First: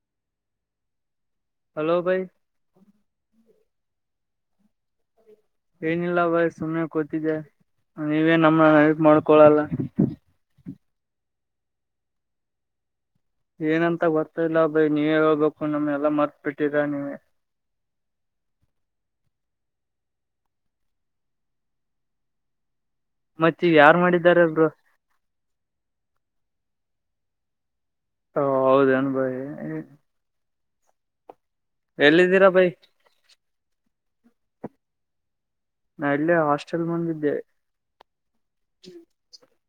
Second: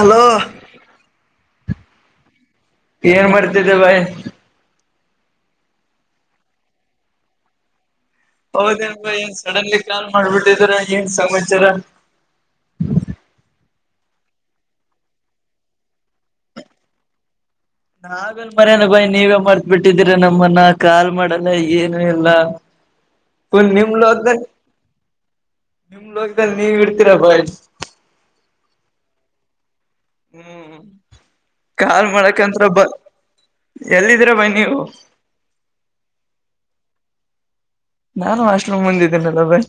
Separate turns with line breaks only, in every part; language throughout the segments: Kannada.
ಅಲೋ
ಹಲೋ ಭೈ
ಏನ್ ಮಾಡ್ತಿದ್ದೆ ಬಾಯ್
ಏನಿಲ್ಲ ಬಯ್ ಸುಮ್ನೆ ಕೂತಿದೆೆ ನೀವೇ ನಮ್ನ ನೆನಪ ಮಾಡ್ಕೊಳಲ್ಲ
[unintelligible] ಮಾಡ್ಬಿಟ್ಟಿದರ ಏನ್ ಸಮಾಚಾರ
ಏನಂತ ಗೊತ್ತಇಲ್ಲ ಬಯ ನೀವೇ ಹೇಳ್ಬೇಕು ನಮ್ ಎಲ್ಲಾ ಮರ್ತ್ ಬಿಟ್ಟರ ನೀವ
ನಾವೆಲ್ ಮರ್ಯನ ಬಾಯಿ ನೀವೇ ಮರ್ತ್ ಬಿಟ್ಟಿದ್ದೀರ ನಮ್ಮನ್ನ ಕಾಲ್ ಮಾಡಲ್ಲ ಏನು ಇಲ್ಲ ಫುಲ್
ಮತ್ತೆಗ
ನಿಮ್
ಯಾರ್ು ಮಾಡಿದಾರ
ಲೋಕದಲ್ಲಿ
ಬ್ರ
ನಿಮ್ ಲೋಕದಲ್ ನೀವ್ ಇರ್ತಿರ ಬಯ್
ಹ ಹೌದ ಅನು ಬಯಿ
ಹ್ಮ್ ಕಾಲ್
ಎಲ್ಲಿದ್ದೀರಾ
ಮಾಡಕಂತ್ರ
ಬೈ
ಬ ಎಲ್ಲಿದ್ರ ಬಾಯ ನೀವು
ನಾ ಎಲ್ಲೇ ಹಾಸ್ಟೆಲ್ ಮುಂದಿದ್ದೆ
ನಾನು ಹಾಸ್ಟಲ್ಮ್ ಮುಂದಿದ್ದೇನೆಲ್ಲ ಬೈ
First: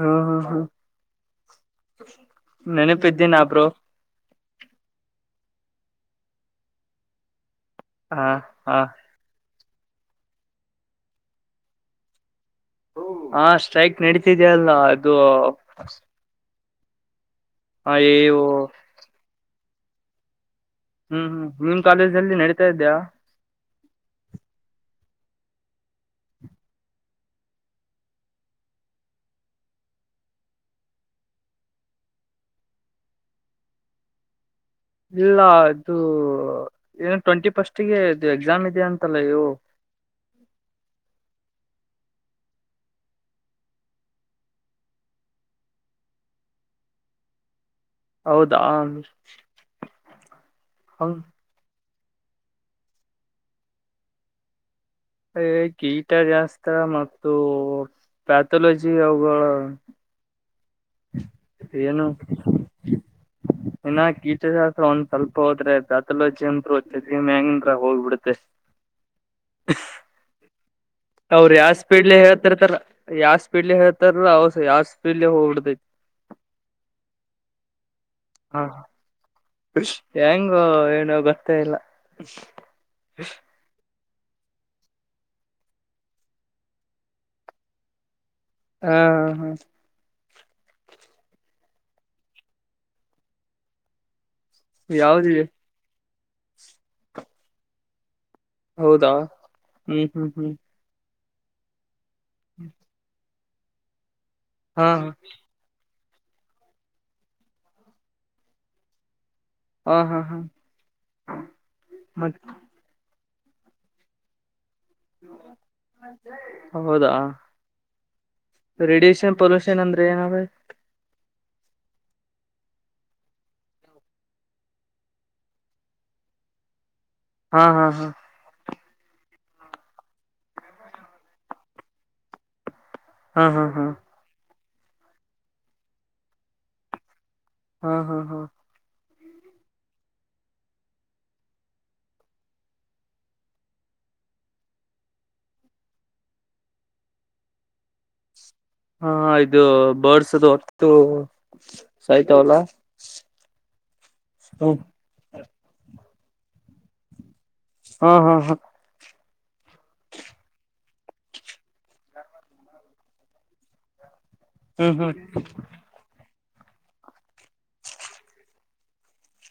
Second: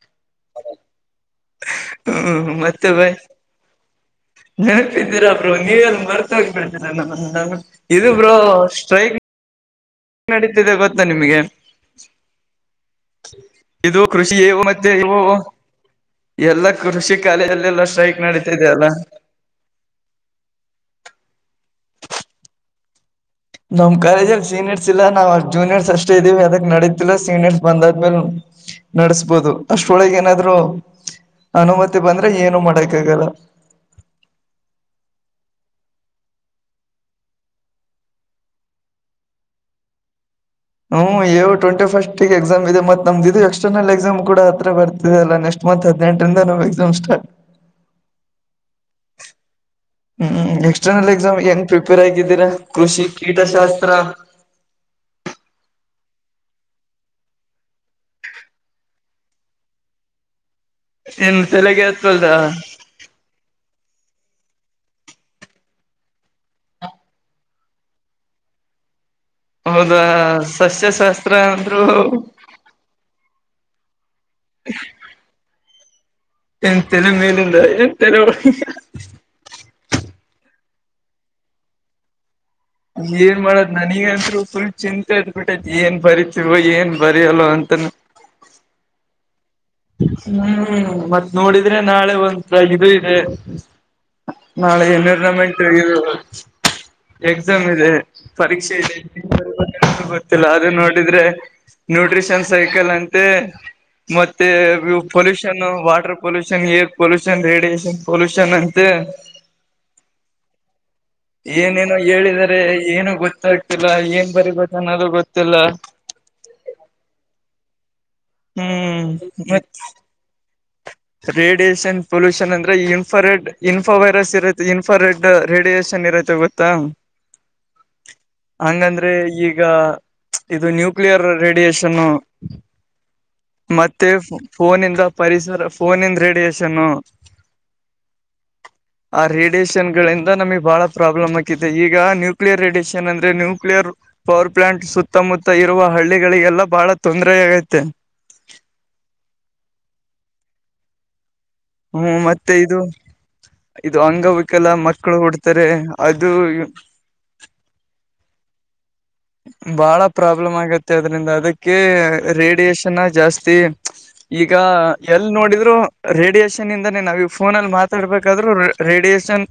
ಹ್ಮ್ ಹ್ಮ್ ಹ್ಮ್
ಹ್ಮ ಮತ್ತೆ ಬೈ
ನೆನಪಿದ್ದೀನಾ ಬ್ರೋ
ನೆನಪಿದ್ದೀರಾ ಬ್ರೋ ನೀವೆಲ್ಲಿ ಮರ್ತ ಹೋಗ್ಬಡ್ತೀರಾ ನಮ್ಮ ಇದು
ಹಾ
ಬ್ರೋ
ಹಾ
ಸ್ಟ್ರೈಕ್ ನಡೀತಿದೆ ಗೊತ್ತಾ ನಿಮಗೆ
ಹಾ ಸ್ಟ್ರೈಕ್
ಇದು ಕೃಷಿ
ನಡೀತಿದ್ಯ ಅಲ್ಲ
ಮತ್ತೆ
ಅದು
ಎಲ್ಲಾ ಕೃಷಿ ಕಾಲಲ್ಲೆಲ್ಲಾ ಸ್ಟ್ರೈಕ್
ಅಯ್ಯೋ
ನಡೀತಿದೆೆಯ ಅಲ್ಲ
ಹ್ಮ್ ಹ್ಮ್ ನಿಮ್ ಕಾಲೇಜ್ ಅಲ್ಲಿ ನಡೀತಾ ಇದ್ದ್ಯಾಾ
ನಮ್ ಕಾಲೇಜಲ್ಲಿ ಸೀನಿಯರ್ಸ್ ಇಲ್ಲ ನಾವ್ ಅ ಜೂನಿಯರ್ಸ್ ಅಷ್ಟೇ ಇದ್ದೀವಿ ಅದಕ್ ನಡೀತಿಲ್ಲ ಸೀನಿಯರ್ಸ್ ಬಂದಾದ್ಮೇಲೆ ನಡ್ಸ್ಬೋದು ಅಷ್ಟೊಳಗೆ ಏನಾದ್ರು ಅನುಮತಿ ಬಂದ್ರೆ ಏನು ಮಾಡಕ್ ಆಗಲ್ಲ
ಇಲ್ಲ ಇದು ಏನ ಟ್ವೆಂಟಿ ಫಸ್ಟ್ಗೆ ಇದು ಎಕ್ಸಾಮ್ ಇದೆ ಅಂತಲ್ಲ ಇವು
ಹ್ಮ್ ಏವು ಟ್ವೆಂಟಿ ಫಸ್ಟ್ಿಗೆ ಎಕ್ಸಾಮ್ ಇದೆ ಮತ್ತ ನಮ್ದಿದು ಎಕ್ಸ್ಟರ್ನಲ್ ಎಕ್ಸಾಮ್ ಕೂಡ ಹತ್ರ ಬರ್ತ ಅಲ್ಲ ನೆಕ್ಸ್ಟ್ ಮತ್ ಹದಿನೆಂಟರಿಂದ ನಾವು ಎಕ್ಸಾಮ್ ಸ್ಟ್
ಹೌದಾ ಆ
ಹ್ಮ್ ಎಕ್ಸ್ಟರ್ನಲ್ ಎಕ್ಸಾಮ್ ಹೆಂಗ್ ಪ್ರಿಪೇರ್ ಆಗಿದ್ದೀರಾ ಕೃಷಿ ಕೀಟಶಾಸ್ತ್ರ
ಅಯ ಗೀಟ ಜಾಸ್ತ್ರ ಮತ್ತು ಪ್ಯಾಥೊಲಜಿ ಅವುಗಳ
ಇನ್ ತಲೆಗೆ ಆತ್ವಲ್ರಾ
ಹ ಇನ್ನ ಕೀಟಶಾಸ್ತ್ರ ಒಂದ್ ಸ್ವಲ್ಪ ಹೋದ್ರೆ ದಾತಲೋಜಿ ಅಂದರು ಚಮೆಂಗಂದ್ರ ಹೋಗ್ಬಿಡುತ್ತೆ [inaudible]
ಹೌದಾ ಸಸ್ಯಶಸ್ತ್ರ
ಅವರು ಯಾವ ಸ್ಪೀಡ್ಲೆ ಹೇಳ್ತರ್ತಾರ ಯಾವ ಸ್ಪೀಡ್ಲೆ ಹೇಳ್ತಾರ ಅವ ಯಾವ ಸ್ಪೀಡ್ಲಿ ಹೋಗ್ಬಿಡ್ತೈತಿ ಹ
[unintelligible]
ಹೆಂಗ ಏನು ಗೊತ್ತೇ ಇಲ್ಲ
ಏನ್ ಮಾಡ ನನಗಂದ್ರು ಫುಲ್ ಚಿಂತೆ ಬಿಟ್ಟದದ ಏನ್ ಬರಿೀತಿವ ಏನ್ ಬರಿಯಲ್ಲ ಅಂತನ
ಹಾ ಹಾ ಹಾ
ಹ್ಮ್ ಮತ್ತ್ ನೋಡಿದ್ರೆ ನಾಳೆ ಒಂ ಇದು ಇದೆ. ನಾಳೆ
ಯಾವ್ದ
ಎನ್ವಿರ್ನಮೆಂಟ್ ಇದು ಎಕ್ಸಾಮ್ ಇದೆ ಪರೀಕ್ಷೆ ಇದೆ
ಹೌದಾ ಹ್ಮ್ ಹ್ಮ್
ಗೊತ್ತಿಲ್ಲ
ಹ್ಮ್
ಅದ ನೋಡಿದ್ರೆ ನ್ಯೂಟ್ರಿಷನ್ ಸೈಕಲ್ ಅಂತೆ ಮತ್ತೆ
ಹಾ ಹ
ಪೋಲುಶನ್ ಷನ್ water pollution air pollution radiation pollution ಅಂತೆ
ಹಾ ಹಾ
ಏನೇನೋ
ಮತ್
ಹೇಳಿದರೆ ಏನು ಗೊತ್ತಾಗ್ತಿಲ್ಲ ಏನ್ ಬರಿಬೇಕ ನನದುೂ ಗೊತ್ತಿಲ್ಲ
ಹೌದಾ
ಹ್ಮ್
ರೇಡಿಯಷನ್
ಮತ್
ಪೊಲ್ಷನ್ ಅಂದ್ರೆ ಏನಾವ
ರೇಡಿಯೇಷನ್ ಪೊಲ್ಯೂಷನ್ ಅಂದ್ರೆ ಇನ್ಫಾರೆಡ್ ಇನ್ಫ ವೈರಸ್ ಇರುತ್ತೆ ಇನ್ಫ ರೆಡ್ ರೇಡಿಯೇಷನ್ ಇರುತ್ತೆ ಗೊತ್ತಾ
ಹಾ ಹಾ ಹಾ
ಹಂಗಂದ್ರೆ ಈಗ ಇದು ನ್ಯೂಕ್ಲಿಯರ್ ರೇಡಿಯಷನ್
ಹಾ ಹಾ ಹಾ
ಮತ್ತೆ ಫೋನಂದ ಪರಿಸರ ಫೋನಿಂದ ರೇಡಿಯೇಶನ್ನು
ಹಾ ಹಾ ಹಾ
ಆ ರೇಡಿಯೇಷನ್ ಗಳಿಂದ ನಮಗ್ ಬಹಳ ಪ್ರಾಬ್ಲಮ್ ಆಾಕಿದೆ ಈಗ ನ್ಯೂಕ್ಲಿಯರ್ ರೇಡಿಯೇಷನ್ ಅಂದ್ರೆ ನ್ಯೂಕ್ಲಿಯರ್ ಪವರ್ ಪ್ಲಾಂಟ್ ಸುತ್ತಮುತ್ತ ಇರುವ ಹಳ್ಳಿಗಳಿಗೆಲ್ಲ ಬಹಳ ತೊಂದರೆ ಆಗತ್ತೆ
ಹಾ ಇದು ಬರ್ಸದು ಹೊತ್ತು
ಹ್ಮ್
ಸಾಯ್ತಾವಲ್ಲ
ಮತ್ತೆ ಇದು ಇದು ಅಂಗವಿಕಲ್ಲ
ಹ್ಮ
ಮತ್ ಮಕ್ಕಳು ಹಡ್ತಾರೆ ಅದು [unintelligible]
ಹ್ಮ್ ಹ್ಮ್ ಹ್ಮ
ಬಾಳ ಪ್ರಾಬ್ಲಮ್ ಆಗತ್ತೆ ಅದ್ರಿಂದ ಅದಕ್ಕೆ ರೇಡಿಯೇಶನ್ನ ಜಾಸ್ತಿ ಈಗ
ಹ್ಮ್ ಹ್ಮ್
ಎಲ್ ನೋಡಿದ್ರು ರೇಡಿಯಷನ್ ಇಂದಾನೇ ನಾವ ಈ ಫೋನಲ್ಲಿ ಮಾತಾಡ್ಬೇಕಾದ್ರು ರೇಡಿಯೇಷನ್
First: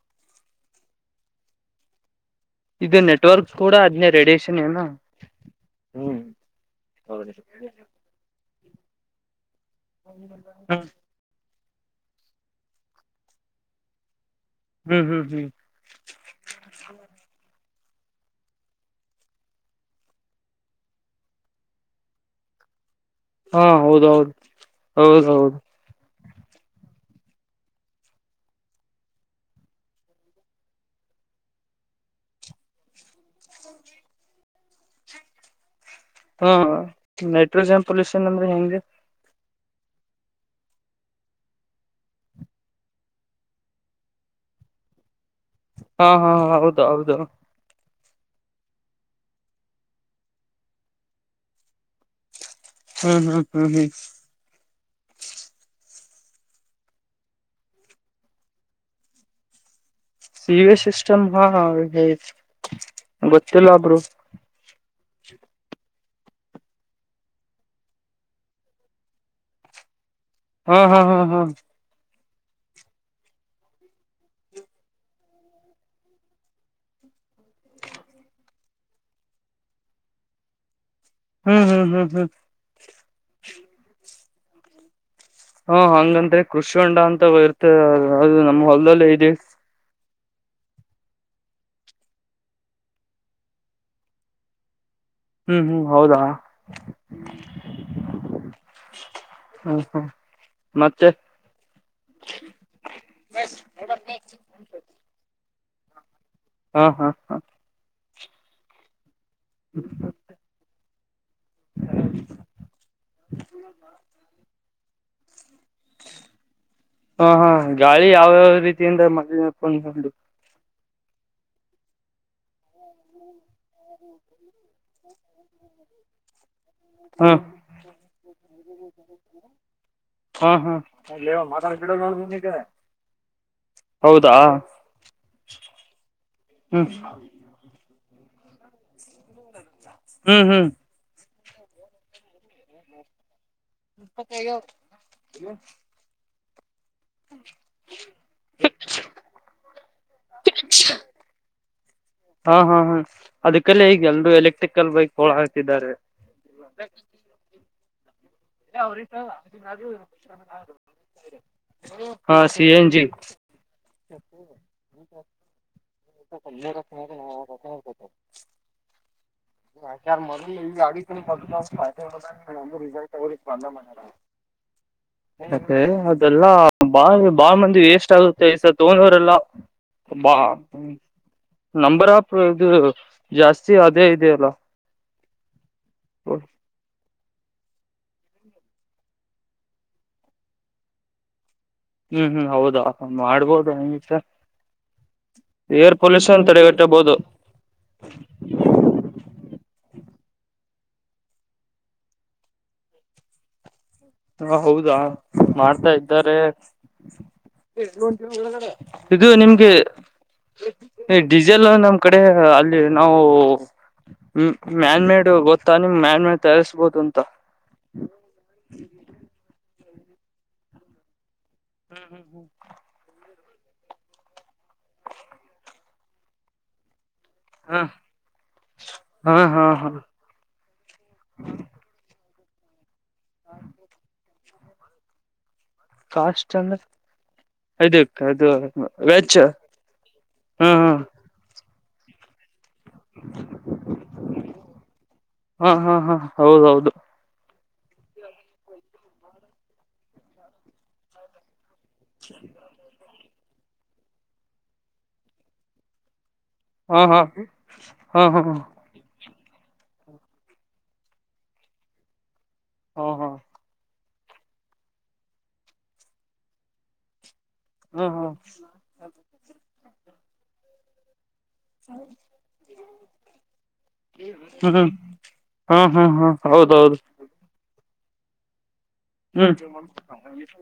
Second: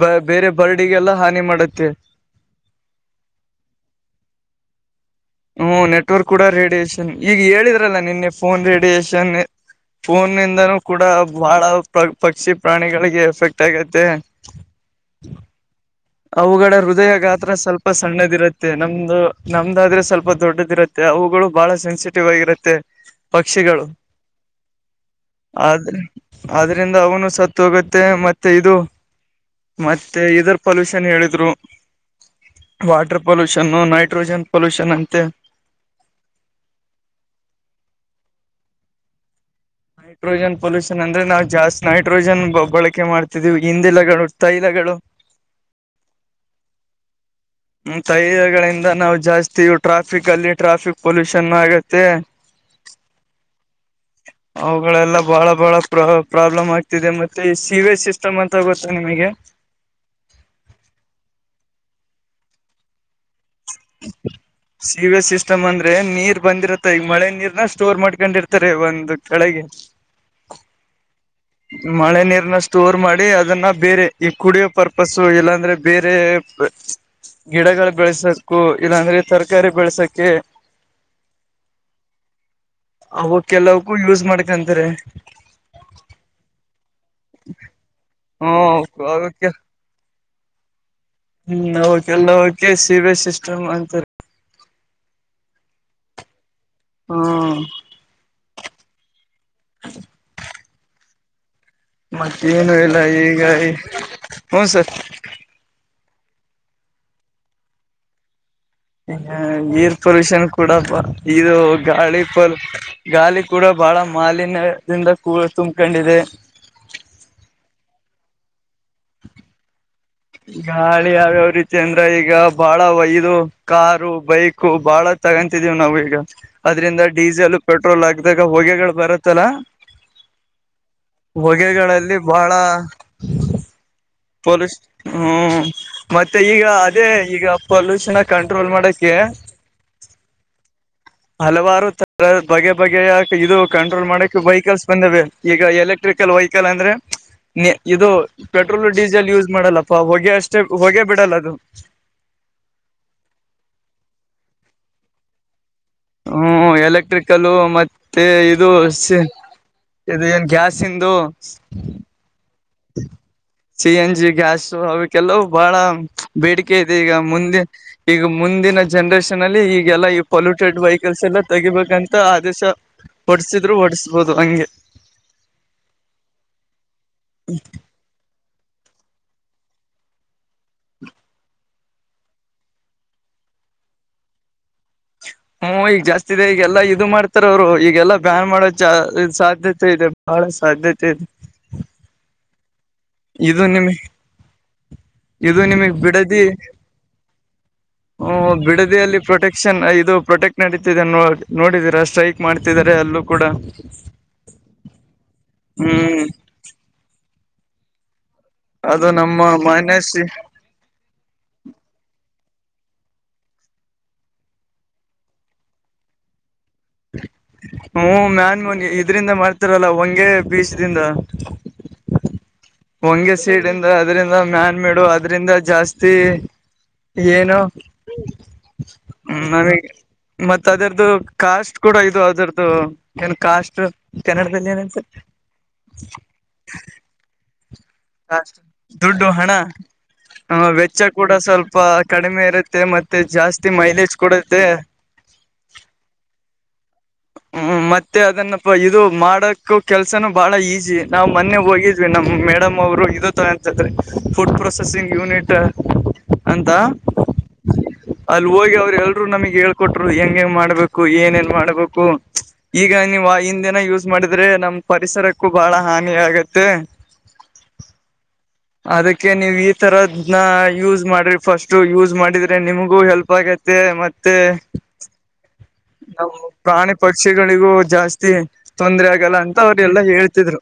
ಬ ಬೇರೆ ಬರ್ಡಿಗೆಲ್ಲ ಹಾನಿ ಮಾಡುತ್ತೆ
ಇದು ನೆಟ್ವರ್ಕ್ ಕೂಡ ಅದನೇ ರೇಡಿಯೇಷನ್ ಏನ
ಹ್ಮ್ ನೆಟ್ವರ್ಕ್ ಕೂಡ ರೇಡಿಯೇೇಶನ್
ಹೌದು
ಈಗ ಹೇಳಿದ್ರಲ್ಲ ನಿನ್ನೆ ಫೋನ್ ರೇಡಿಯಷನ್ ಫೋನ್ಂದನೂ
ಹ್ಮ್
ಕೂಡ ಬಹಳ ಪಕ್ಷಿ ಪ್ರಾಣಿಗಳಿಗೆ ಎಫೆಕ್ಟ್ ಆಗತೆ
ಹ್ಮ್ ಹ್ಮ್ ಹ್ಮ್
ಅವುಗಳಗಳ ಹೃದಯ ಗಾತ್ರ ಸ್ವಲ್ಪ ಸಣ್ಣದಿರುತ್ತೆ ನಮ್ದು ನಮ್ದಾದ್ರೆ ಸ್ವಲ್ಪ ದೊಡ್ಡದ ಇರುತ್ತೆ ಮತ್ತೆ ಅವುಗಳು ಬಹಳ ಸೆನ್ಸಿಟಿವ್ ಆಗಿರುತ್ತೆ
ಹಾ
ಪಕ್ಷಿಗಳು
ಹೌದೌದು ಹೌದೌದು
[unintelligible] ಆದ್ರೆ ಆದ್ರಿಂದ ಅವನು ಸತ್ ಹೋಗುತ್ತೆ ಮತ್ತೆ ಇದು [unintelligible] ಮತ್ತೆ ಇದ್ರ ಪೊಲ್ಯೂಷನ್ ಹೇಳಿದ್ರು [inaudible] ವಾಟರ್ ಪೊಲ್ಯೂಷನ್ ನೈಟ್ರೋಜನ್ ಪೊಲ್ಯೂಷನ್ ಅಂತೆ
ಹಾ ನೈಟ್ರೋಜನ್ ಪೊಲ್ಯೂಷನ್ ಅಂದ್ರೆ ಹೆಂಗೆ
ನೈಟ್ರೋಜನ್ ಪೊಲ್ಯೂಷನ್ ಅಂದ್ರೆ ನಾವು ಜಾಸ್ತಿ ನೈಟ್ರೋಜನ್ ಬಳಕೆ ಮಾಡ್ತಿದೀವಿ ಹಿಂದಿಲಗಳು ತೈಲಗಳು
ಹಾ ಹಾ ಹೌದು ಹೌದು
ಹ್ಮ ತೈಲಗಳಿಂದ ನಾವು ಜಾಸ್ತಿ ಟ್ರಾಫಿಕ್ ಅಲ್ಲಿ ಟ್ರಾಫಿಕ್ ಪೊಲ್ಯೂಷನ್ ಆಗತ್ತೆ.
ಹ್ಮ್ ಹ್ಮ್ ಹ್ಮ್ ಹ್ಮ್
ಅವುಗಳೆಲ್ಲ ಬಹಳ ಬಹಳ ಪ್ರ ಪ್ರಾಬ್ಲಮ್ ಆಗ್ತಿದೆ ಮತ್ತೆ ಸೀಿವೇಜ್ ಸಿಸ್ಟಮ್ ಅಂತ ಗೊತ್ತಾ ನಿಮಗೆ
ಸಿ ಎ ಸಿಸ್ಟಮ್ ಹಾ [inaudible] ಗೊತ್ತಿಲ್ಲ ಬ್ರೋ
ಸೀಿವೇಜ್ ಸಿಸ್ಟಮ್ ಅಂದ್ರೆ ನೀರ್ ಬಂದಿರುತ್ತೆ ಈಗ ಮಳೆ ನೀರ್ನ ಸ್ಟೋರ್ ಮಾಡ್ಕೊಂಡಿರ್ತಾರೆ ಒಂದು ಕಡೆಗೆ.
ಹ್ಮ್ ಹ್ಮ್ ಹ್ಮ್ ಹ್ಮ್
ಮಳೆ ನೀರನ ಸ್ಟೋರ್ ಮಾಡಿ ಅದನ್ನ ಬೇರೆ ಈ ಕುಡಿಯೋ ಪರ್ಪಸ್ ಇಲ್ಲಾಂದ್ರೆ ಬೇರೆ [unintelligible]
ಹ್ಮ [unintelligible]
ಗಿಡಗಳು ಬೆಳಸಕು ಇಲ್ಲಾಂದ್ರೆ ತರಕಾರಿ ಬೆಳಸಕೆ
ಹ್ಮ್ ಹ್ಮ್ ಹ್ಮ್ ಹ್ಮ್
ಅವ ಕೆಲವಕ್ಕೂ ಯೂಸ್ ಮಾಡ್ಕಂತಾರೆ.
ಹಾ ಹಂಗಂದ್ರೆ ಕೃಷಿ ಹೊಂಡಾ ಅಂತ ಇರ್ತದೆ ಅದು
ಹ್ಮ
ನಮ್ಮ ಹೊಲ್ದಲ್ಲೇ ಇದೆ.
ಅವಕ್ಕೆ ಹ್ಮ್ ನಕೆಲ್ಲ ಕೆ ಸಿಬ ಸಿಸ್ಟಮ್ ಅಂತರಿ
ಹ್ಮ್ ಹ್ಮ್ ಹೌದಾ
ಹ್ಮ
[unintelligible] ಹ್ಮ ಹ್ಮ್ ಮತ್ತೆ
ಮತ್ತ ಏನು ಇಲ್ಲ ಈಗ [inaudible] ಈ ಹ್ನ್ ಸರ್
ಹಾ ಹಾ ಹಾ
ಈ ಏರ್ ಪೊಲ್ಯೂಷನ್ ಕೂಡ [unintelligible] ಇದು ಗಾಳಿ ಪಲ್ ಗಾಳಿ ಕೂಡ ಬಹಳ ಮಾಲಿನ್ಯ [unintelligible] ಕೂಳ್ ತುಂಬಕೊಂಡಿದೆ
ಹಾ ಹಾ ಗಾಳಿ ಯಾವ್ಯಾವ ರೀತಿಯಿಂದ [unintelligible]
ಗಾಳಿ ಯಾವ ರೀತಿ ಅಂದ್ರ ಈಗ ಬಾಳ ಒಯದು ಕಾರು ಬೈಕು ಬಾಳ ತಗೊಂತಿದೀವಿ್ ನಾವು ಈಗ ಅದ್ರಿಂದ
ಹಾ
ಡೀಸೆಲ್ ಪೆಟ್ರೋಲ್ ಆಗದಾಗ ಹೊಗೆಗಳು ಬರುತ್ತಲ್ಲಾ
ಹಾ ಹಾ
ಹೊಗೆಗಳಲ್ಲಿ ಬಹಳ
ಹೌದಾ
ಪೊಲೀಸ್ ಹ್ಮ್ ಮತ್ತೆ ಈಗ
ಹ್ಮ್
ಅದೇ ಈಗ ಪೊಲ್ಯೂಷನ ಕಂಟ್ರೋಲ್ ಮಾಡಕ್ಕೆ.
ಹ್ಮ್ ಹ್ಮ್.
ಹಲವಾರು ತರ ಬಗೆ ಬಗೆಯಕ ಇದು ಕಂಟ್ರೋಲ್ ಮಾಡಕ್ ವೆಹಿಕಲ್ಸ್ ಬಂದೆ ಈಗ ಎಲೆಕ್ ಲೆಕ್ಟ್ರಿಕಲ್ ವೆಹಿಕಲ್ ಅಂದ್ರೆ ಇದು ಪೆಟ್ರೋಲ್ ಡೀಸೆಲ್ ಯೂಸ್ ಮಾಡಲ್ಲ. ಪ ಹೊಗೆ ಅಷ್ಟೇ ಹೊಗೆ ಬಿಡಲ್ಲ ಅದು.
ಹಾ ಹಾ ಹಾ ಅದಕ್ಕೆಲ್ಲೇ ಈಗ ಎಲ್ರೂ ಎಲೆಕ್ಟ್ರಿಕಲ್ ಬೈಕ್ ತೊಳತ್ತಿದ್ದಾರೆ.
ಹ್ಮ್ ಎಲೆಕ್ಟ್ರಿಕಲು ಮತ್ತೆ ಇ ಗ್ಯಾಸ್ ಇಂದು
ಹಾ C N G.
C N G gas ಅವಕ್ಕೆಲ್ಲ ಬಹಳ ಬೇಡಿಕೆ ಇದೆ ಈಗ ಮುಂದೆ. ಈಗ ಮುಂದಿನ ಜನ್ರೇಷನ್ ಅಲ್ಲಿ ಈಗೆಲ್ಲಾ ಈ ಪೊಲ್ಯೂಟೆಡ್ ವೆಹಿಕಲ್ಸ್ ಎಲ್ಲ ತೆಗಿಬೇಕಂತ ಆದೇಶ. ಓಡ್ಸಿದ್ರು ಓಡಸ್ಬೋದು ಹಂಗೆ.
ಅದೇ ಅದೆಲ್ಲಾ ಬಾಳ ಬಾಳ ಮಂದಿ ವೇಸ್ಟ್ ಅಲ್ ಸರ್ ದೋ ಹಜಾರ್ ಎಲ್ಲ ಬಾ. ನಂಬರ್ ಆಪ್ ಇದು ಜಾಸ್ತಿ ಅದೇ ಇದೆಯಲ್ಲ.
ಹ್ಮ ಮೈ ಈಗ ಜಾಸ್ತಿ ಇದೆ ಈಗೆಲ್ಲಾ ಇದು ಮಾಡ್ ತರ ಅವರು ಈಗೆಲ್ಲಾ ಬ್ಯಾನ್ ಮಾಡೋ ಚಾ ಸಾಧ್ಯತೆ ಇದೆ ಬಹಳ ಸಾಧ್ಯತೆ ಇದೆ.
ಹ್ಮ್ ಹ್ಮ್ ಹೌದ.
ಇದು
ಮಾಡ್ಬೋದು
ನಿಮ
ಹಂಗ [unintelligible]
ಇದು
ಏರ್
ನಿಮಗ್ ಬಿಡದಿ
ಪೊಲ್ಯೂಷನ್ ತಡೆಗಟ್ಟಬಹುದು. [inaudible]
ಹೂ ಬಿಡದಿಯಲ್ಲಿ ಪ್ರೊಟೆಕ್ಷನ್ ಇದು ಪ್ರೊಟೆಕ್ಟ್ ನಡೀತಿದೆ ನೋ ನೋಡಿದೀರ ಸ್ಟ್ರೆಕ್ ಮಾಡ್ತಿದ್ದಾರೆ ಅಲ್ಲೂ ಕೂಡ. [inaudible]
ಹಾ ಹೌದಾ ಮಾಡ್ತಾ
ಹ್ಮ್
ಇದ್ದಾರೆ. [unintelligible]
ಅದು
ಇದು
ನಮ್ಮ
ನಿಮ್ಗೆ.
ಮಾನ್ಯ ಶ್ರೀ
ಈ ಡೀಸೆಲ್ ನಮ್ಮ್ ಕಡೆ ಅಲ್ಲಿ ನಾವು. ಹ್ಮ ಮ್ಯಾನ್ ಮೇಡ್ ಗೊತ್ತಾ ನಿಮ್ ಮ್ಯಾನ್ ಮೇಡ್ ತಯಾರಸ್ಬೋದು ಅಂತ.
ಹ್ಮ ಮ್ಯಾನ್ಮನಿ ಇದ್ರಿಂದ ಮಾಡ್ತಾರಲ್ಲ ಹೊಂಗೆ ಬೀಜ ದಿಂದ.
ಹ್ಮ್ ಹ್ಮ್ ಹ್ಮ್.
ಹಂಗೆ ಸೀಡಂದ ಅದ್ರಿಂದ ಮ್ಯಾನ್ ಮೆಡು ಅದ್ರಿಂದ ಜಾಸ್ತಿ. ಏನು
ಹ್ಮ್ ಹಾ ಹಾ ಹಾ
ನಮಿಗ್
ಹಾ
ಮತ್ತ ಅದರದ್ದು ಕಾಸ್ಟ್ ಕೂಡ ಇದು ಅದರದ್ದು ಏನ್ ಕಾಸ್ಟ್. ಕನ್ನಡದಲ್ಲಿ ಏನಂತಿರ್. [unintelligible]
ಅಷ್ಟ ಅಂದ್ರ ಅದುಕ್ಕೆ ಅದು
ಕಾಸ್ಟ್ ದುಡ್ಡು
ವೆಚ್ಚ
ಹಣ
ಹಾ ಹಾ.
ವೆಚ್ಚ ಕೂಡ ಸ್ವಲ್ಪ ಕಡಿಮೆ ಇರುತ್ತೆ ಮತ್ತೆ ಜಾಸ್ತಿ ಮೈಲೇಜ್ ಕೂಡತ್ತೆ.
ಹಾ ಹಾ ಹಾ ಹೌದೌದು.
ಹ್ಮ್ ಮತ್ತೆ ಅದನ್ನಪ್ಪ ಇದು ಮಾಡಕ್ಕ ಕೆಲ್ಸನೂ ಬಹಳ ಈಸಿ ನಾವ್ ಮೊನ್ನೆ ಹೋಗಿ. ನಮ್ಮ್ ಮೇಡಮ್ ಅವರು ಇದ ತಗ್ ಅಂತಂದ್ರೆ ಫುಡ್ ಪ್ರೊಸೆಸಿಂಗ್ ಯೂನಿಟ. ಅಂತ
ಹಾ ಹಾ ಹಾ ಹಾ
ಅಲ್ಲಿ
ಹಾ
ಹೋಗಿ ಅವರು ಹೇಳ್ ರು ನಮಗೆ ಹೇಳ್ಕೊಟ್ರು ಹೆಂಗ ಹಂಗ್ ಮಾಡ್ಬೇಕು ಏನೆನ್ ಮಾಡ್ಬೇಕು ಈಗ ನೀವು
ಹಾ
ಹಿಂದೆನ ಯೂಸ್ ಮಾಡಿದ್ರೆ ನಮ್ ಪರಿಸರಕ್ಕೂ ಬಹಳ ಹಾನಿ ಆಗತ್ತೆ.
ಹ್ಮ ಹ್ಮ.
ಅದಕ್ಕೆ ನೀವು ಈ ತರದ ನಾ ಯೂಸ್ ಮಾಡ್ರಿ. ಫಸ್ಟ್ ಯೂಸ್ ಮಾಡಿದ್ರೆ ನಿಮಗೂ ಹೆಲ್ಪ್ ಆಗತ್ತೆ ಮತ್ತೆ.
ಹಾ ಹಾ ಹಾ
ನಮ್ ಪ್ರಾಣಿ
ಹೌದೌದು.
ಪಕ್ಷಿಗಳಿಗೂ ಜಾಸ್ತಿ ತೊಂದರೆ ಆಗಲ್ಲ
ಹ್ಮ್
ಅಂತ ಅವ್ರ ಎಲ್ಲಾ ಹೇಳ್ತಿದ್ರು.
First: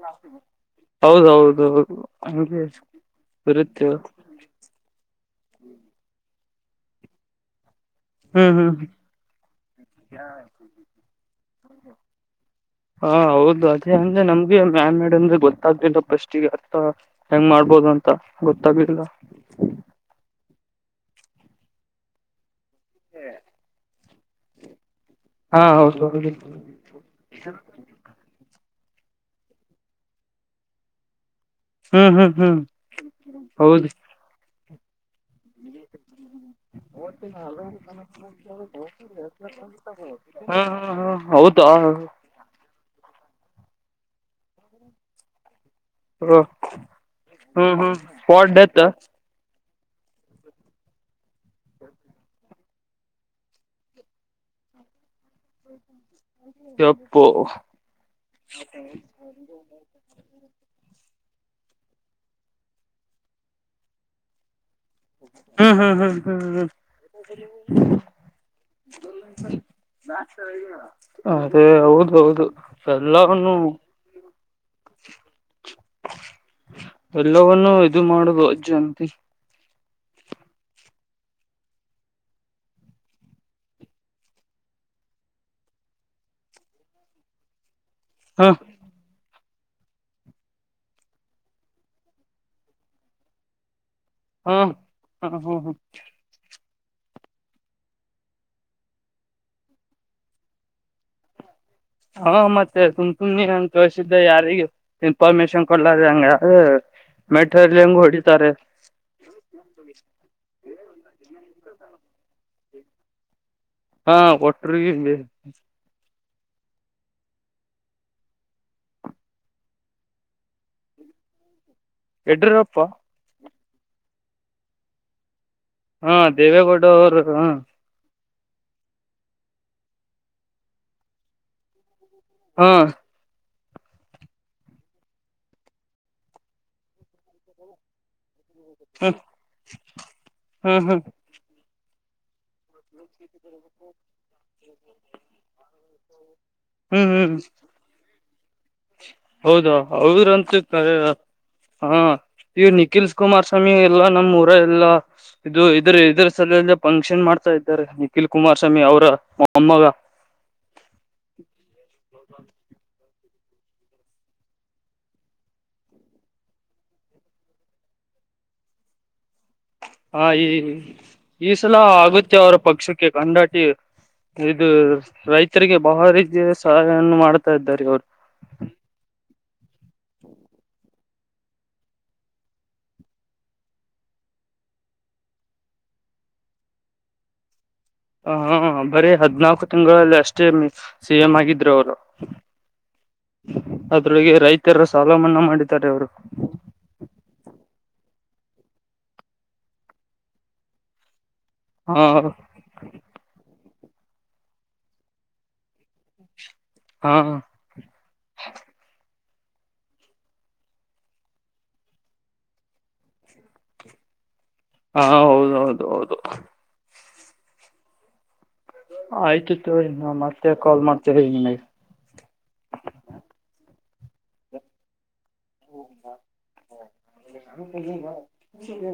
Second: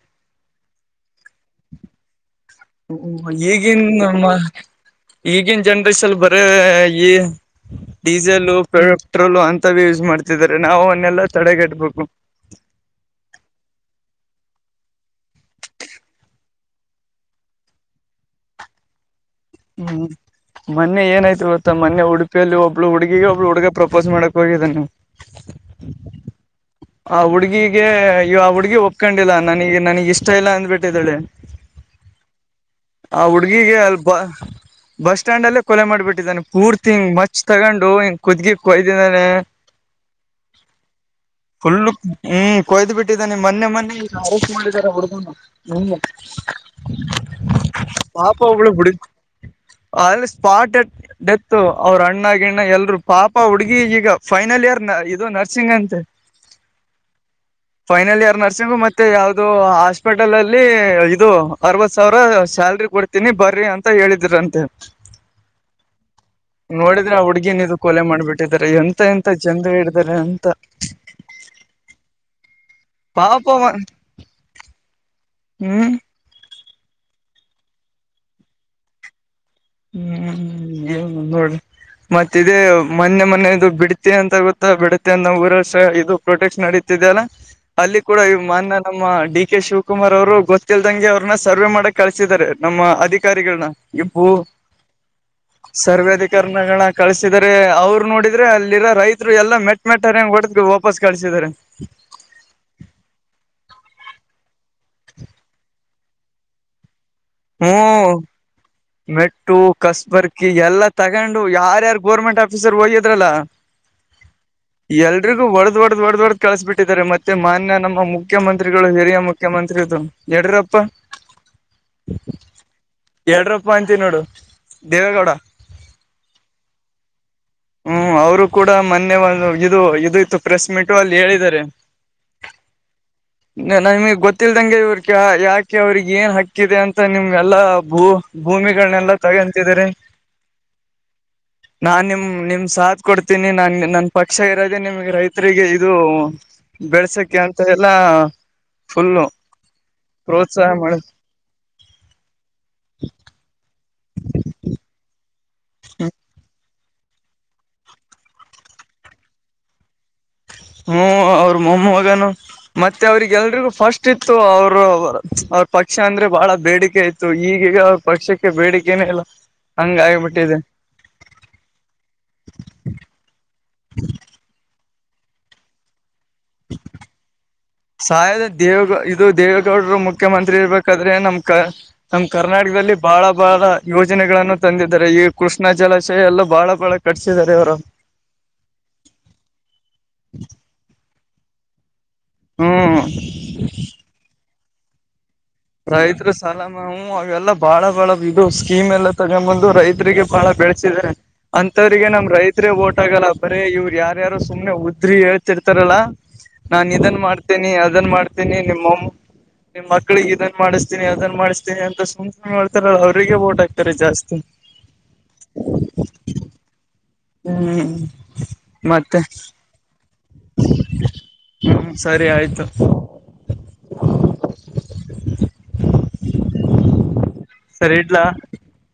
ಹೌದೌ ಹೌದು ದು ಹಾಗೆ.
ಹ್ಮ ಈಗಿನ್ ನಮ್ಮ ಈಗಿನ್ ಜನ್ರಷನ್ ಬರೇ ಇ
ಹ್ಮ್
ಡೀಸೆಲು
ಹ್ಮ್
ಪೆಟ್ರೋಲು ಅಂತವೆ ಯೂಸ್ ಮಾಡ್ತಿದಿದ್ದಾರೆ ನಾವು ಅವನ್ನೆಲ್ಲಾ ತಡೆಗಟ್ಬೇಕು.
ಹಾ ಹೌದು ಅದೇ ಅಂದೆ ನಮ್ಗೆ ಮ್ಯಾನ್ ಮೇಡ ಅಂದ್ರೆ ಗೊತ್ತಾಗ್ಲಿಲ್ಲ ಪಸ್ಟ್ ಗೆ ಅರ್ಥ. ಹೆಂಗ್ ಮಾಡ್ಬೋದು ಅಂತ ಗೊತ್ತಾಗಿಲ್ಲ.
ಹ್ಮ್ ಮೊನ್ನೆ ಏನಾಯ್ತು ಗೊತ್ತಾ ಮೊನ್ನೆ ಉಡುಪಿಯಲ್ಲಿ ಒಬ್ಬಳು ಹುಡುಗಿಗೆ ಒಬ್ಬ ಹುಡಗ ಪ್ರಪೋಸ್ ಮಾಡಕ್ ಹೋಗಿದಾನೆ.
ಹಾ ಹೌದುೌ.
ಆ ಹುಡ್ಗಿಗೆ ಆ ಹುಡ್ಗಿ ಒಪ್ಕೊಂಡಿಲ್ಲ ನನಗ ನನಗ್ ಇಷ್ಟ ಇಲ್ಲ ಅಂದ್ಬಿಟ್ಟಿದ್ದಾಳೆ.
ಹ್ಮ್ ಹ್ಮ್ ಹ್ಮ್
[inaudible] ಆ ಹುಡ್ಗಿಗೆ
ಹೌದು
ಅಲ್ಪ. [inaudible] ಬಸ್ ಸ್ಟಾಂಡ್ ಅಲ್ಲೇ ಕೊಲೆ ಮಾಡಿಬಿಟ್ಟಿದ್ದಾನೆ ಪೂರ್ತಿ ಹಿಂಗ್ ಮಚ್ ತಗೊಂಡು ಹಿಂಗ್ ಕುತಗಿ ಕೊಯ್ದಿದ್ದಾನೆ.
ಹ [inaudible] ಹಾ ಹಾ ಹಾ ಹೌದಾ
ಫುಲ್ಲು ಹ್ಮ್ ಕೊಯ್ದ್ ಬಿಟ್ಟಿದ್ದಾನೆ ಮೊನ್ನೆ ಮನ್ನೆ ಈಗ ಅರೆಸ್ಟ್ ಮಾಡಿದ್ದಾರೆ ಹುಡ್ಗಗೆ ಹೂ.
ಹ ಹ್ಮ್ ಹ್ಮ್ ಸ್ಪಾಟ್ ಡೆತ್ತ.
[inaudible] ಅಗಲೆ ಸ್ಪಾಟ್ ಡೆತ್ ಡೆತ್ ಅವ್ರ ಅಣ್ಣ ಗಿಣ್ಣ ಎಲ್ರುೂ ಪಾಪ ಹುಡುಗಿ ಈಗ ಫೈನಲ್ ಇಯರ್ ನ ಇದು ನರ್ಸಿಂಗ್ ಅಂತೆ.
ಎಪೋ
ಫೈನಲ್ ಇಯರ್ ನರ್ಸಿಂಗು ಮತ್ತೆ ಯಾವದೋ ಅ [unintelligible] ಹಾಸ್ಪಿಟಲ್ ಅಲ್ಲಿ ಇದು ಅರವತ್ ಸಾವಿರ ಸ್ಯಲ್ರಿ ಕೊಡ್ತೀನಿ ಬರ್ರಿ ಅಂತ ಹೇಳಿದ್ರಂತೆ.
ಹ್ಮ [inaudible] ಹ್ಮ್ ಹ್ಮ್ ಹ್ಮ ಹ್ಮ ಹ
ನೋಡಿದ್ರೆ ಹುಡ್ಗಿನ್ ಇದು ಕೊಲೆ ಮಾಡ್ಬಿಟ್ಟಿದ್ದಾರೆ ಎಂತ ಎಂತ ಜನರು ಇದ್ದಾರೆ ಅ [unintelligible] ತ್ತ [unintelligible]
ಅದೇ ಹೌದೌದು
ಪಾಪ
ಎಲ್ಲವನ್ನು
ಅವ
[inaudible]
ಹ್ಮ್
ಎಲ್ಲವವನ್ನುೂ ಇದು ಮಾಡುದು ಅಜ್ಜಂತಿ [inaudible]
ನೀ ನೋಡಿ ಮತ್ತೆ ಇದೆ ಮೊನ್ನೆ ಮೊನ್ನೆ ಇದು ಬಿಡ್ತಿ ಅಂತ ಗೊತ್ತಾ ಬಿಡತಿ [unintelligible] [unintelligible] ಪ್ರೊಟೆಕ್ಷನ್ ನಡೀತಿದ್ದ ಅಲ್ಲ ಅಲ್ಲಿ ಕೂಡ ಇ
ಹಾ
ಮಾನ್ ನಮ್ಮ ಡಿ ಕೆ ಶಿವಕುಮಾರ್ ಅವರು ಗೊತ್ತಿಲ್ದಂಗೆ ಅವ್ರನ್ನ ಸರ್ವೆ ಮಾಡಕ್ ಕಳಸಿದಿದ್ದಾರೆ ನಮ್ಮ ಅಧಿಕಾರಿಗಳನ್ನ ಇಪ್ಪು
ಹಾ ಹಾ ಹಾ ಹಾ
ಸರ್ವದಿಕ್ ಕರಣಗಳ ಕಳಸಿದಿದ್ದಾರೆ ಅವ್ರು ನೋಡಿದ್ರೆ ಅಲ್ಲಿರ ರೈತರು ಎಲ್ಲ ಮೆಟ್ಟ ಮೆಟ್ಟ ಹರೆಂಗ್ ಹೊಡೆದ ವಾಪಸ್ ಕಳಸಿದಿದ್ದಾರೆ.
ಹಾ ಮತ್ತೆ ಸುಮ್ ಸುಮನೇ ಹಂಗ್ ಕಳ್ಸಿದ್ದೆ ಯಾರಿಗ. ಇನ್ಫರ್ಮೇಶಷನ್ ಕೊಡ್ಲಾರ ಅಂಗ [unintelligible]
ಹ್ಮ [inaudible] ಮೆಟ್ಟು ಕಸ್ಬರ್ಕಿ ಎಲ್ಲಾ ತಗೊಂಡು ಯಾರ್ಯಾರು ಗೋರ್ಮೆಂಟ್ ಆಫೀಸರ್ ಹೋಗ್ಯಿದ್ರಲ್ಲ.
ಹಾ
[inaudible]
ಕೊಟ್ರಿಗೆ
ಎಲ್ರಿಗೂ ಬರುತ್ [unintelligible] ದಡ ದೊಡ್ಡ್ದ ದೊಡ್ಡ ದೊಡ್ಡ್ದ ಕಸ್ಬ ಬಿಟ್ಟಿದ್ದಾರೆ ಮತ್ತೆ ಮಾನ್ಯ ನಮ್ಮ ಮುಖ್ಯಮಂತ್ರಿಗಳು ಹಿರಿಯ ಮುಖ್ಯಮಂತ್ರಿದು ಯಡೂರಪ್ಪ
ಎಡ್ರೂರಪ್ಪ
ಎರಡರಪ್ಪ ಅಂತೀ ನೋಡು ದೇವೇಗೌಡ
ಹಾ ದೇವೇಗೌಡ ಅವರು ಹ
ಹ್ಮ್ ಅವರು ಕೂಡ ಮೊನ್ನೆ ಇದು ಇದು ಇತ್ತು ಪ್ರೆಸ್ ಮೀಟು ಅಲ್ಲಿ ಹೇಳಿದ್ದಾರೆ
ಹಾ [inaudible]
ನಮಗ್ ಗೊತ್ತಿಲ್ದಂಗೆ ಇವ್ರಿಗೆ ಯಾಕೆ ಅವ್ರಿಗೆ ಏನ್ ಹಕ್ಕಿದೆ ಅಂತ ನಿಮ್ ಎಲ್ಲಾ ಭೂ
ಹ್ಮ
ಭೂಮಿಗಳನ್ನೆಲ್ಲ ತಗಂತಿದ್ರ
ಹ್ಮ್ ಹ್ಮ್
ನಾನ್ ನಿಮ್ ನಿಮ್ ಸಾತ್ ಕೊಡ್ತೀನಿ ನಾನ್ ನನ್ ಪಕ್ಷ ಇರದೆೇ ನಿಮ್ಗೆ ರೈತರಿಗೆ ಇದು
ಹ್ಮ್
ಬೆಳ್ಸಕ
ಹ್ಮ್
ಅಂತ ಹಾ
ಹೌದಾ
ಪ್ರೋತ್ಸಾಹ
ಹೌದಂತತ
ಮಾಡ
ಹಾ ಇವ ನಿಖಿಲ್ ಕುಮಾರ್ಸ್ವಾಮಿ ಎಲ್ಲ ನಮ್ಮ್ ಊರ ಎಲ್ಲ ಇದು ಇದ್ರ ಇದ್ರ ಸಲಲ್ಲ ಫಂಕ್ಷನ್ ಮಾಡ್ತಾ ಇದ್ದಾರೆ ನಿಖಿಲ್ ಕುಮಾರ್ಸ್ವಾಮಿ ಅವರ ಮಮ್ಮಗ
ಹ್ಮ ಅವರು ಮೊಮೋ ಹಗಾನ ಮತ್ತೆ ಅವ್ರಿಗೆ ಎಲ್ರಿಗೂ ಫಸ್ಟ್ ಇತ್ತು ಅವರು ಅವ್ರ ಪಕ್ಷ ಅಂದ್ರೆ ಬಹಳ ಬೇಡಿಕೆ ಇತ್ತು ಈಗೀಗ ಅವ ಪಕ್ಷಕ್ಕೆ ಬೇಡಿಕೆನ ಇಲ್ಲ ಹಂಗ
ಹ ಈ
ಆಗ್ಬಿಟ್ಟಿದೆ
ಈ ಸಲ ಆಗುತ್ತೆ ಅವ್ರ ಪಕ್ಷಕ್ಕೆ ಕಂಡಾಟಿ ಇದು ರೈತರಿಗೆ ಬಹಳ ರೀತಿಯ ಸಹಾಯವನ್ನು ಮಾಡ್ತಾ ಇದ್ದಾರೆ ಅವರು
ಸಹದ ದೇವೇಗೌ ಇದು ದೇವೇಗೌಡರು ಮುಖ್ಯಮಂತ್ರಿ ಇರ್ಬೇಕಾದ್ರೆ ನಮ್ ಕ ನಮ ಕರ್ನಾಟಕದಲ್ಲಿ ಬಹಳ ಬಹಳ ಯೋಜನೆಗಳನ್ನು ತಂದಿದ್ದಾರೆ ಈ ಕೃಷ್ಣ ಜಲಾಶಯ ಎಲ್ಲ ಬಹಳ ಬಾಳ ಕಟ್ಿಸಿದ್ದಾರೆ ಅವರ
ಹ ಹಾ ಬರೀ ಹದ್ನಾಾಲ್ಕು ತಿಂಗಳಲ್ಲಿ ಅಷ್ಟೇ ಸಿ ಎಂ್ ಆಗಿದರು ಅವರು
ಹ್ಮ್
ಅದರೊಳಗೆ ರೈತರ ಸಾಲ ಮನ್ನಾ ಮಾಡ
ರೈತರು ಸಾಲ ಹಾ ಅವೆಲ್ಲಾ ಬಾಳ ಬಾಳ ಇದು ಸ್ಕೀಮ್ ಎಲ್ಲ ತಗೊಂಬಂದು ರೈತರಿಗೆ ಬಾಳ ಬೆಳಸಿದೆ
ಹಾ
ಅಂತವ್ರಿಗೆ ನಮ್ ರೈತ್ರೇ ಓಟ್ ಆಗಲ್ಲ ಬರೀ ಇವ್ರು ಯಾರ್ಯಾರು ಸುಮ್ನೆ ಉದ್ರಿ ಹೇಳ್ತಿರ್ತಾರಲ್ಲ ನಾನ್
ಹಾ
ಇದನ್ ಮಾಡ್ತೇನೆಿ ಅದನ್ ಮಾಡ್ತೇನಿ ನಿಮ್ಮಮ್ಮ ನಿಮ್ ಮಕ್ಳಿಗೆ ಇದನ್ ಮಾಡಿಸ್ತೀಿ ಅದನ್ ಮಾಡಿಸ್ತೀನಿ ಅಂತ ಸು್ನೆ ಮಾಡೇಳ್ತಾರಲ್ಲ ಅವ್ರರಿಗೆ ಬೋಟ್ ಆಗ್ತಾರೆ ಜಾಸ್ತಿ
ಹಾ ಹೌದೌದು ಹೌದು
ಹ್ಮ್ ಮತ್ತೆ
ಆಯ್ತು ತೋರಿಮತ್ತೆ ಕಾಲ್ ಮಾಡ್ತೀನಿ
ಹ್ಮ್ ಸರಿ ಆಯ್ತು ಸರಿ ಇಡ್ಲಾ.
ಇಲ್ಲ